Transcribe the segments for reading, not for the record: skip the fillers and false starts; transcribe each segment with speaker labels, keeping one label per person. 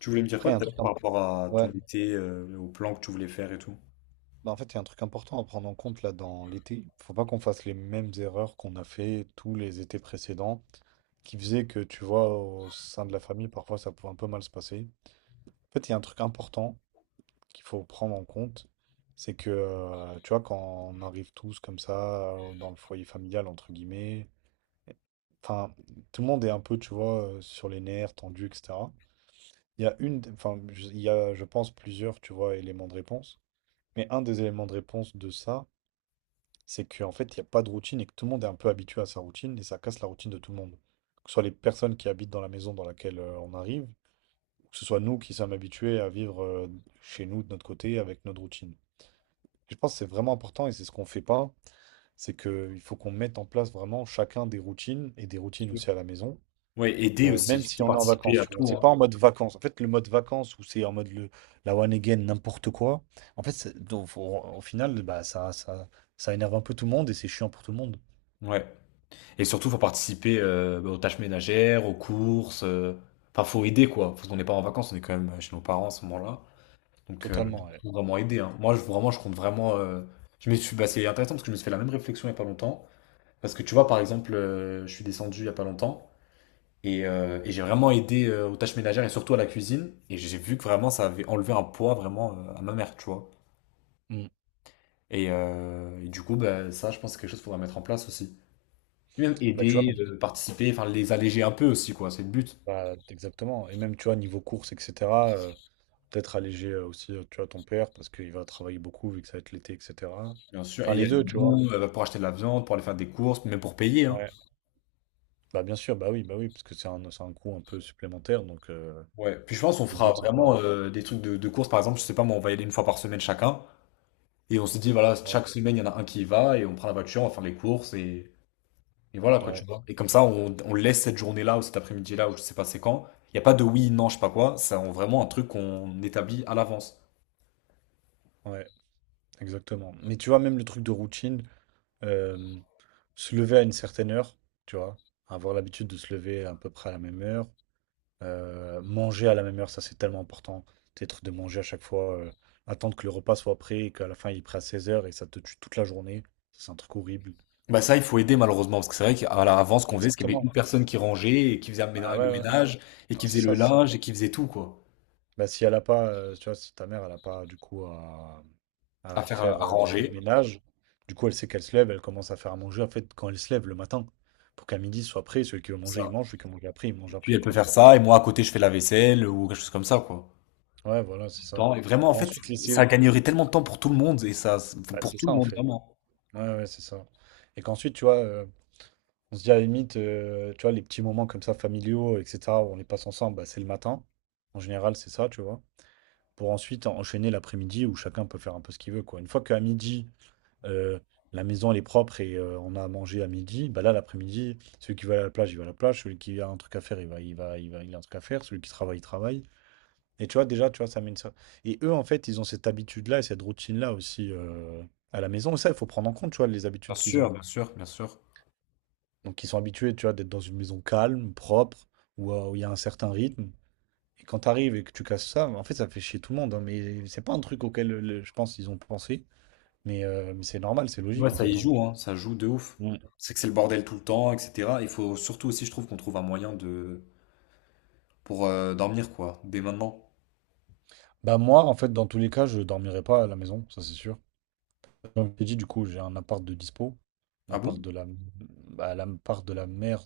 Speaker 1: Tu voulais me dire quoi
Speaker 2: Après, il y a
Speaker 1: tout
Speaker 2: un
Speaker 1: à
Speaker 2: truc,
Speaker 1: l'heure
Speaker 2: imp-
Speaker 1: par rapport à ton
Speaker 2: ouais.
Speaker 1: été, au plan que tu voulais faire et tout?
Speaker 2: Bah, en fait, il y a un truc important à prendre en compte là dans l'été. Faut pas qu'on fasse les mêmes erreurs qu'on a fait tous les étés précédents, qui faisaient que, tu vois, au sein de la famille, parfois ça pouvait un peu mal se passer. En fait, il y a un truc important qu'il faut prendre en compte, c'est que, tu vois, quand on arrive tous comme ça, dans le foyer familial, entre guillemets, enfin, tout le monde est un peu, tu vois, sur les nerfs, tendu, etc. Il y a, je pense, plusieurs, tu vois, éléments de réponse. Mais un des éléments de réponse de ça, c'est qu'en fait, il n'y a pas de routine et que tout le monde est un peu habitué à sa routine et ça casse la routine de tout le monde. Que ce soit les personnes qui habitent dans la maison dans laquelle on arrive, ou que ce soit nous qui sommes habitués à vivre chez nous de notre côté avec notre routine. Je pense que c'est vraiment important et c'est ce qu'on fait pas, c'est qu'il faut qu'on mette en place vraiment chacun des routines et des routines
Speaker 1: Sûr.
Speaker 2: aussi à la maison
Speaker 1: Ouais, aider aussi,
Speaker 2: même si
Speaker 1: surtout
Speaker 2: on est en
Speaker 1: participer
Speaker 2: vacances,
Speaker 1: à
Speaker 2: tu vois.
Speaker 1: tout,
Speaker 2: C'est
Speaker 1: hein.
Speaker 2: pas en mode vacances. En fait, le mode vacances où c'est en mode la one again, n'importe quoi. Donc au final, bah, ça énerve un peu tout le monde et c'est chiant pour tout le monde.
Speaker 1: Ouais. Et surtout, faut participer aux tâches ménagères, aux courses. Enfin, faut aider, quoi. Parce qu'on n'est pas en vacances, on est quand même chez nos parents à ce moment-là. Donc,
Speaker 2: Totalement, ouais.
Speaker 1: faut vraiment aider, hein. Moi, je, vraiment, je compte vraiment. Bah, c'est intéressant parce que je me suis fait la même réflexion il y a pas longtemps. Parce que tu vois, par exemple, je suis descendu il y a pas longtemps. Et j'ai vraiment aidé aux tâches ménagères et surtout à la cuisine. Et j'ai vu que vraiment ça avait enlevé un poids vraiment à ma mère, tu vois.
Speaker 2: Mm.
Speaker 1: Et du coup, bah, ça, je pense que c'est quelque chose qu'il faudra mettre en place aussi. Lui même
Speaker 2: Bah, tu vois, bah,
Speaker 1: aider, participer, enfin les alléger un peu aussi, quoi. C'est le but,
Speaker 2: exactement. Et même, tu vois, niveau courses, etc., euh, peut-être alléger aussi, tu vois, ton père parce qu'il va travailler beaucoup vu que ça va être l'été, etc.
Speaker 1: bien sûr. Et
Speaker 2: Enfin,
Speaker 1: il y
Speaker 2: les
Speaker 1: a des
Speaker 2: deux, tu vois.
Speaker 1: bons bah, pour acheter de la viande, pour aller faire des courses, même pour payer, hein.
Speaker 2: Ouais. Bah, bien sûr, bah oui, parce que c'est un coût un peu supplémentaire. Donc,
Speaker 1: Ouais. Puis je pense qu'on
Speaker 2: le
Speaker 1: fera
Speaker 2: but, c'est
Speaker 1: vraiment
Speaker 2: pas.
Speaker 1: des trucs de courses, par exemple, je sais pas, moi, on va y aller une fois par semaine chacun. Et on se dit, voilà,
Speaker 2: Ouais,
Speaker 1: chaque semaine, il y en a un qui y va et on prend la voiture, on va faire les courses Et voilà, quoi, tu
Speaker 2: ouais,
Speaker 1: vois. Et comme ça, on laisse cette journée-là ou cet après-midi-là ou je sais pas c'est quand. Il n'y a pas de oui, non, je sais pas quoi. C'est vraiment un truc qu'on établit à l'avance.
Speaker 2: ouais. Exactement. Mais tu vois, même le truc de routine, euh, se lever à une certaine heure, tu vois, avoir l'habitude de se lever à peu près à la même heure, manger à la même heure, ça c'est tellement important. Peut-être de manger à chaque fois, attendre que le repas soit prêt et qu'à la fin il est prêt à 16 heures et ça te tue toute la journée. Ça, c'est un truc horrible.
Speaker 1: Bah ça, il faut aider malheureusement, parce que c'est vrai qu'à l'avance, ce qu'on faisait, c'est qu'il y avait
Speaker 2: Exactement.
Speaker 1: une personne qui rangeait et qui faisait le
Speaker 2: Ah ouais, ouais, ouais.
Speaker 1: ménage et
Speaker 2: Non,
Speaker 1: qui
Speaker 2: c'est
Speaker 1: faisait le
Speaker 2: ça, c'est ça.
Speaker 1: linge et qui faisait tout, quoi.
Speaker 2: Bah, si elle a pas, tu vois, si ta mère, elle a pas du coup à
Speaker 1: À faire,
Speaker 2: faire
Speaker 1: à
Speaker 2: le
Speaker 1: ranger,
Speaker 2: ménage, du coup, elle sait qu'elle se lève, elle commence à faire à manger en fait quand elle se lève le matin, pour qu'à midi ce soit prêt. Celui qui veut manger, il
Speaker 1: ça.
Speaker 2: mange, celui qui veut manger après, il mange
Speaker 1: Et puis
Speaker 2: après,
Speaker 1: elle peut
Speaker 2: quoi.
Speaker 1: faire ça et moi à côté, je fais la vaisselle ou quelque chose comme ça, quoi.
Speaker 2: Ouais, voilà, c'est ça.
Speaker 1: Temps et vraiment, en
Speaker 2: Pour
Speaker 1: fait,
Speaker 2: ensuite
Speaker 1: ça
Speaker 2: laisser.
Speaker 1: gagnerait tellement de temps pour tout le monde et ça,
Speaker 2: Bah,
Speaker 1: pour
Speaker 2: c'est
Speaker 1: tout
Speaker 2: ça
Speaker 1: le
Speaker 2: en
Speaker 1: monde,
Speaker 2: fait.
Speaker 1: vraiment.
Speaker 2: Ouais, ouais, c'est ça. Et qu'ensuite, tu vois, on se dit à la limite, tu vois, les petits moments comme ça, familiaux, etc., où on les passe ensemble, bah, c'est le matin. En général, c'est ça, tu vois. Pour ensuite enchaîner l'après-midi où chacun peut faire un peu ce qu'il veut, quoi. Une fois qu'à midi, euh, la maison elle est propre et on a à manger à midi, bah là l'après-midi, celui qui va à la plage, il va à la plage, celui qui a un truc à faire, il va, il a un truc à faire, celui qui travaille, il travaille. Et tu vois, déjà, tu vois, ça mène ça. Et eux, en fait, ils ont cette habitude-là et cette routine-là aussi à la maison. Et ça, il faut prendre en compte, tu vois, les
Speaker 1: Bien
Speaker 2: habitudes qu'ils ont.
Speaker 1: sûr, bien sûr, bien sûr.
Speaker 2: Donc, ils sont habitués, tu vois, d'être dans une maison calme, propre, où il y a un certain rythme. Et quand tu arrives et que tu casses ça, en fait, ça fait chier tout le monde, hein. Mais c'est pas un truc auquel, je pense, ils ont pensé. Mais c'est normal, c'est
Speaker 1: Ouais,
Speaker 2: logique, en
Speaker 1: ça y
Speaker 2: fait, hein.
Speaker 1: joue, hein, ça joue de ouf.
Speaker 2: Mm.
Speaker 1: C'est que c'est le bordel tout le temps, etc. Il faut surtout aussi, je trouve, qu'on trouve un moyen de pour dormir, quoi, dès maintenant.
Speaker 2: Bah moi, en fait, dans tous les cas, je dormirai pas à la maison, ça c'est sûr. Comme je t'ai dit, du coup, j'ai un appart de dispo.
Speaker 1: Ah bon?
Speaker 2: L'appart de la mère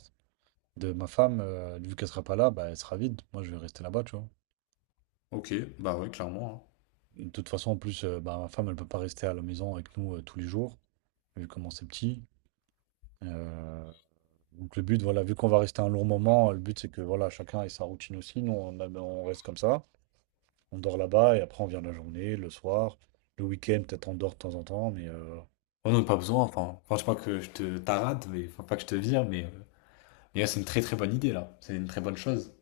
Speaker 2: de ma femme, vu qu'elle sera pas là, bah, elle sera vide. Moi, je vais rester là-bas, tu vois.
Speaker 1: Ok, bah ouais, clairement, hein.
Speaker 2: De toute façon, en plus, bah, ma femme, elle peut pas rester à la maison avec nous tous les jours, vu comment c'est petit. Euh, donc le but, voilà, vu qu'on va rester un long moment, le but c'est que voilà, chacun ait sa routine aussi. On reste comme ça. On dort là-bas et après on vient la journée, le soir, le week-end, peut-être on dort de temps en temps, mais
Speaker 1: On n'a pas besoin, enfin, je sais pas que je te tarade, mais enfin, pas que je te vire, mais ouais, c'est une très très bonne idée, là. C'est une très bonne chose.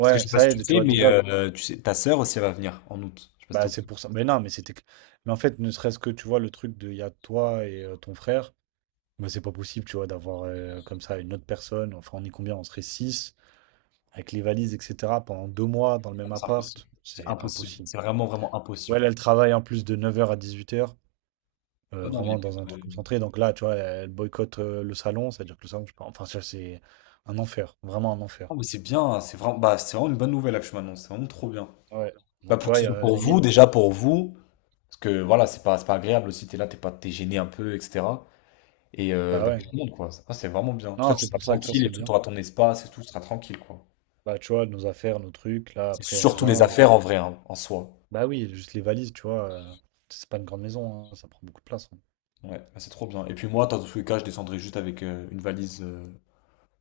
Speaker 1: Parce que je sais pas si
Speaker 2: ça
Speaker 1: tu
Speaker 2: aide, tu
Speaker 1: sais,
Speaker 2: vois,
Speaker 1: mais
Speaker 2: déjà,
Speaker 1: tu sais, ta sœur aussi, elle va venir en août. Je sais pas si t'es
Speaker 2: bah,
Speaker 1: au
Speaker 2: c'est
Speaker 1: courant,
Speaker 2: pour ça. Mais non, mais c'était. Que- Mais en fait, ne serait-ce que, tu vois, le truc de il y a toi et ton frère, bah, c'est pas possible, tu vois, d'avoir comme ça une autre personne. Enfin, on est combien? On serait 6, avec les valises, etc., pendant 2 mois dans le même
Speaker 1: c'est impossible.
Speaker 2: appart.
Speaker 1: C'est
Speaker 2: C'est
Speaker 1: impossible.
Speaker 2: impossible.
Speaker 1: C'est vraiment, vraiment
Speaker 2: Ouais,
Speaker 1: impossible.
Speaker 2: là, elle travaille en plus de 9 heures à 18h,
Speaker 1: Bah non, il y
Speaker 2: vraiment dans un
Speaker 1: a pas
Speaker 2: truc
Speaker 1: de-
Speaker 2: concentré. Donc là, tu vois, elle boycotte le salon, c'est-à-dire que le salon, je sais enfin, ça, c'est un enfer, vraiment un enfer.
Speaker 1: Ah, mais c'est bien, hein. C'est vraiment, bah, c'est vraiment une bonne nouvelle, là, que je m'annonce. C'est vraiment trop bien.
Speaker 2: Ouais.
Speaker 1: Bah,
Speaker 2: Donc, tu
Speaker 1: pour que
Speaker 2: vois, il
Speaker 1: ce
Speaker 2: y
Speaker 1: soit
Speaker 2: a la
Speaker 1: pour vous,
Speaker 2: limite.
Speaker 1: déjà pour vous, parce que voilà, c'est pas agréable aussi, t'es là, t'es pas, t'es gêné un peu, etc. Et
Speaker 2: Bah
Speaker 1: bah, pour
Speaker 2: ouais.
Speaker 1: tout le monde, quoi. Ça, c'est vraiment bien.
Speaker 2: Non,
Speaker 1: Toi, tu
Speaker 2: c'est
Speaker 1: seras
Speaker 2: pour ça que ça,
Speaker 1: tranquille et
Speaker 2: c'est
Speaker 1: tout,
Speaker 2: bien.
Speaker 1: t'auras ton espace et tout, tu seras tranquille, quoi.
Speaker 2: Bah, tu vois, nos affaires, nos trucs, là,
Speaker 1: C'est
Speaker 2: après, on
Speaker 1: surtout les
Speaker 2: vient,
Speaker 1: affaires en vrai, hein, en soi.
Speaker 2: bah oui, juste les valises, tu vois, c'est pas une grande maison, hein, ça prend beaucoup de place, hein.
Speaker 1: Ouais, bah, c'est trop bien. Et puis moi, dans tous les cas, je descendrai juste avec une valise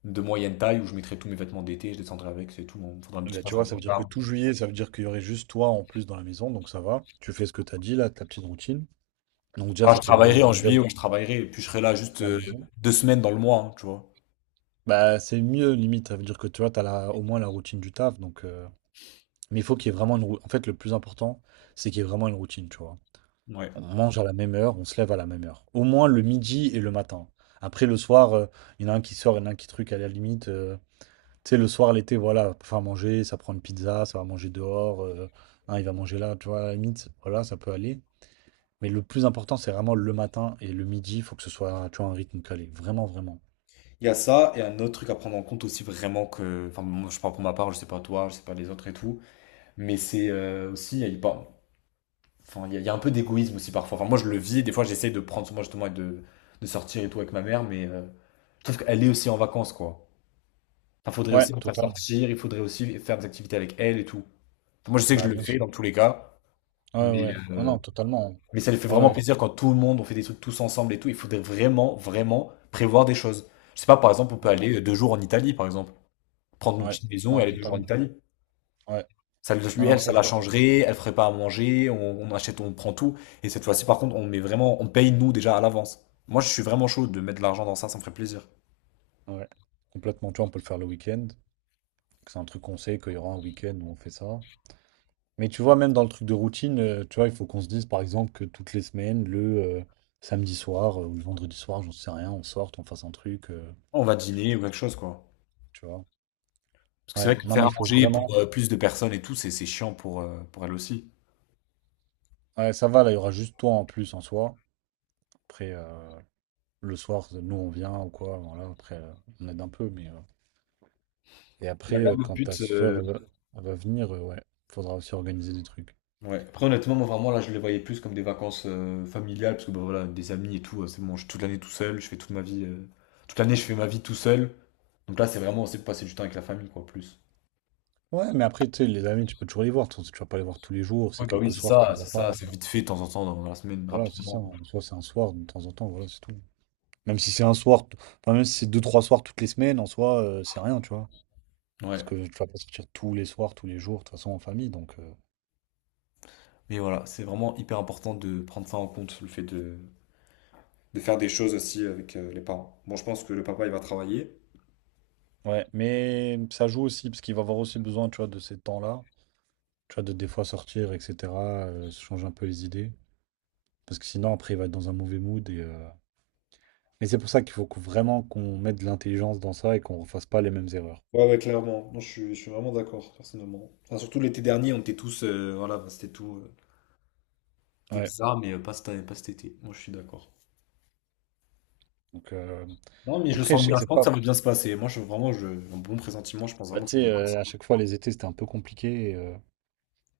Speaker 1: de moyenne taille où je mettrai tous mes vêtements d'été, je descendrai avec, c'est tout. Bon, faudra un
Speaker 2: Eh
Speaker 1: petit
Speaker 2: bien, tu
Speaker 1: passe.
Speaker 2: vois, ça veut dire que tout juillet, ça veut dire qu'il y aurait juste toi en plus dans la maison, donc ça va. Tu fais ce que t'as dit, là, ta petite routine. Donc déjà,
Speaker 1: Ah,
Speaker 2: ça
Speaker 1: je
Speaker 2: fait moins de
Speaker 1: travaillerai en juillet,
Speaker 2: bordel
Speaker 1: ouais, je travaillerai, et puis je serai là juste
Speaker 2: à la maison.
Speaker 1: 2 semaines dans le mois, hein, tu vois.
Speaker 2: Bah, c'est mieux, limite. Ça veut dire que tu vois, t'as la au moins la routine du taf, donc mais il faut qu'il y ait vraiment une routine. En fait, le plus important, c'est qu'il y ait vraiment une routine, tu vois.
Speaker 1: Ouais.
Speaker 2: On mange à la même heure, on se lève à la même heure. Au moins le midi et le matin. Après, le soir, il y en a un qui sort, il y en a un qui truc à la limite, tu sais, le soir, l'été, voilà, pour faire manger, ça prend une pizza, ça va manger dehors. Un, il va manger là, tu vois, à la limite, voilà, ça peut aller. Mais le plus important, c'est vraiment le matin et le midi, il faut que ce soit, tu vois, un rythme calé. Vraiment, vraiment.
Speaker 1: Il y a ça, et un autre truc à prendre en compte aussi vraiment que, enfin, moi, je parle pour ma part, je sais pas toi, je sais pas les autres et tout, mais c'est aussi, il y a, il par- enfin, il y a un peu d'égoïsme aussi parfois. Enfin, moi je le vis, des fois j'essaye de prendre soin de moi justement et de sortir et tout avec ma mère, mais je trouve qu'elle est aussi en vacances quoi. Il faudrait
Speaker 2: Ouais,
Speaker 1: aussi la faire
Speaker 2: totalement.
Speaker 1: sortir, il faudrait aussi faire des activités avec elle et tout. Enfin, moi je sais que je
Speaker 2: Bah,
Speaker 1: le
Speaker 2: bien
Speaker 1: fais
Speaker 2: sûr.
Speaker 1: dans tous les cas,
Speaker 2: Ouais,
Speaker 1: mais,
Speaker 2: ouais. Non,
Speaker 1: euh,
Speaker 2: non, totalement.
Speaker 1: mais ça lui fait
Speaker 2: Ouais,
Speaker 1: vraiment
Speaker 2: ouais.
Speaker 1: plaisir quand tout le monde, on fait des trucs tous ensemble et tout, il faudrait vraiment, vraiment prévoir des choses. Je sais pas, par exemple, on peut aller 2 jours en Italie par exemple. Prendre une
Speaker 2: Ouais.
Speaker 1: petite maison et
Speaker 2: Non,
Speaker 1: aller 2 jours en
Speaker 2: totalement.
Speaker 1: Italie.
Speaker 2: Ouais.
Speaker 1: Ça,
Speaker 2: Non,
Speaker 1: lui,
Speaker 2: non,
Speaker 1: elle, ça
Speaker 2: ça,
Speaker 1: la
Speaker 2: je crois.
Speaker 1: changerait, elle ferait pas à manger, on achète, on prend tout. Et cette fois-ci, par contre, on met vraiment, on paye nous déjà à l'avance. Moi, je suis vraiment chaud de mettre de l'argent dans ça, ça me ferait plaisir.
Speaker 2: Ouais. Complètement. Tu vois, on peut le faire le week-end. C'est un truc qu'on sait qu'il y aura un week-end où on fait ça. Mais tu vois, même dans le truc de routine, tu vois, il faut qu'on se dise par exemple que toutes les semaines, le samedi soir ou le vendredi soir, j'en sais rien, on sorte, on fasse un truc,
Speaker 1: On va dîner ou quelque chose, quoi.
Speaker 2: tu vois.
Speaker 1: Parce que c'est vrai
Speaker 2: Ouais,
Speaker 1: que
Speaker 2: non, mais
Speaker 1: faire à
Speaker 2: il faut
Speaker 1: manger pour
Speaker 2: vraiment.
Speaker 1: plus de personnes et tout, c'est chiant pour elle aussi.
Speaker 2: Ouais, ça va, là, il y aura juste toi en plus en soi. Après, le soir, nous, on vient ou quoi, voilà, après, on aide un peu, mais et après,
Speaker 1: Ouais, là, le
Speaker 2: quand ta
Speaker 1: but,
Speaker 2: soeur va, elle va venir, ouais, faudra aussi organiser des trucs.
Speaker 1: ouais. Après, honnêtement, moi, vraiment, là, je les voyais plus comme des vacances familiales, parce que, bah, voilà, des amis et tout, c'est bon, je suis toute l'année tout seul, je fais toute ma vie, toute l'année, je fais ma vie tout seul. Donc là, c'est vraiment aussi pour passer du temps avec la famille, quoi, plus.
Speaker 2: Ouais, mais après, tu sais, les amis, tu peux toujours les voir. Tu vas pas les voir tous les jours, c'est
Speaker 1: Oui, bah oui,
Speaker 2: quelques
Speaker 1: c'est
Speaker 2: soirs, de
Speaker 1: ça,
Speaker 2: temps en
Speaker 1: c'est ça,
Speaker 2: temps.
Speaker 1: c'est vite fait de temps en temps dans la semaine,
Speaker 2: Voilà, c'est ça.
Speaker 1: rapidement.
Speaker 2: En soi, c'est un soir de temps en temps, voilà, c'est tout. Même si c'est un soir, t- enfin, même si c'est deux, trois soirs toutes les semaines, en soi, c'est rien, tu vois. Parce
Speaker 1: Ouais.
Speaker 2: que tu vas pas sortir tous les soirs, tous les jours, de toute façon, en famille, donc
Speaker 1: Mais voilà, c'est vraiment hyper important de prendre ça en compte, le fait de faire des choses aussi avec les parents. Bon, je pense que le papa, il va travailler.
Speaker 2: ouais, mais ça joue aussi, parce qu'il va avoir aussi besoin, tu vois, de ces temps-là. Tu vois, de des fois sortir, etc., se changer un peu les idées. Parce que sinon, après, il va être dans un mauvais mood et et c'est pour ça qu'il vraiment qu'on mette de l'intelligence dans ça et qu'on ne refasse pas les mêmes erreurs.
Speaker 1: Ouais, ouais, clairement. Non, je suis vraiment d'accord, personnellement. Enfin, surtout l'été dernier, on était tous. Voilà, bah, c'était tout. C'était
Speaker 2: Ouais.
Speaker 1: bizarre, mais pas cet, pas cet été. Moi, je suis d'accord.
Speaker 2: Donc,
Speaker 1: Non, mais je le
Speaker 2: après,
Speaker 1: sens
Speaker 2: je sais que
Speaker 1: bien. Je
Speaker 2: c'est
Speaker 1: pense que
Speaker 2: pas.
Speaker 1: ça va bien se passer. Moi, je, vraiment, je, un bon pressentiment, je pense
Speaker 2: Bah,
Speaker 1: vraiment que
Speaker 2: tu
Speaker 1: ça
Speaker 2: sais,
Speaker 1: peut passer.
Speaker 2: à chaque fois, les étés, c'était un peu compliqué.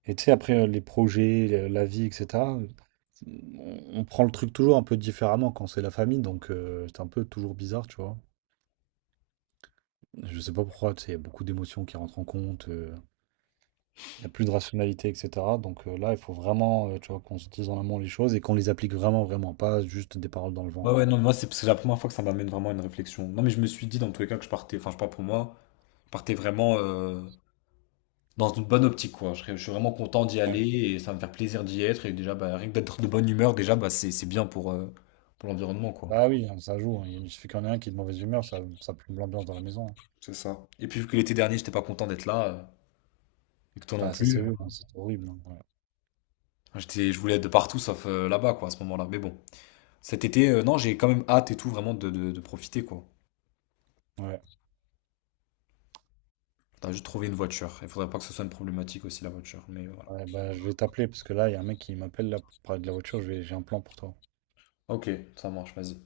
Speaker 2: Et tu sais, après, les projets, la vie, etc., on on prend le truc toujours un peu différemment quand c'est la famille, donc c'est un peu toujours bizarre, tu vois. Je sais pas pourquoi, tu sais, il y a beaucoup d'émotions qui rentrent en compte, il y a plus de rationalité, etc. Donc là, il faut vraiment, tu vois, qu'on se dise en amont les choses et qu'on les applique vraiment, vraiment, pas juste des paroles dans le vent,
Speaker 1: Ouais, ouais,
Speaker 2: quoi.
Speaker 1: non, moi, c'est la première fois que ça m'amène vraiment à une réflexion. Non, mais je me suis dit, dans tous les cas, que je partais. Enfin, je sais pas pour moi. Partez vraiment dans une bonne optique, quoi. Je suis vraiment content d'y aller
Speaker 2: Ouais.
Speaker 1: et ça va me faire plaisir d'y être. Et déjà, bah, rien que d'être de bonne humeur, déjà, bah, c'est bien pour l'environnement, quoi.
Speaker 2: Bah oui, hein, ça joue, hein. Il suffit qu'il y en ait un qui est de mauvaise humeur, ça plombe l'ambiance dans la maison, hein.
Speaker 1: C'est ça. Et puis, vu que l'été dernier, j'étais pas content d'être là, et que toi non
Speaker 2: Bah ça s'est
Speaker 1: plus,
Speaker 2: vu, hein, c'est horrible, hein.
Speaker 1: j'étais, je voulais être de partout sauf là-bas, quoi, à ce moment-là. Mais bon, cet été, non, j'ai quand même hâte et tout, vraiment, de profiter, quoi.
Speaker 2: Ouais. Ouais.
Speaker 1: T'as juste trouvé une voiture. Il faudrait pas que ce soit une problématique aussi, la voiture. Mais voilà.
Speaker 2: Ouais, bah, je vais t'appeler parce que là, il y a un mec qui m'appelle là pour parler de la voiture, j'ai un plan pour toi.
Speaker 1: Ok, ça marche, vas-y.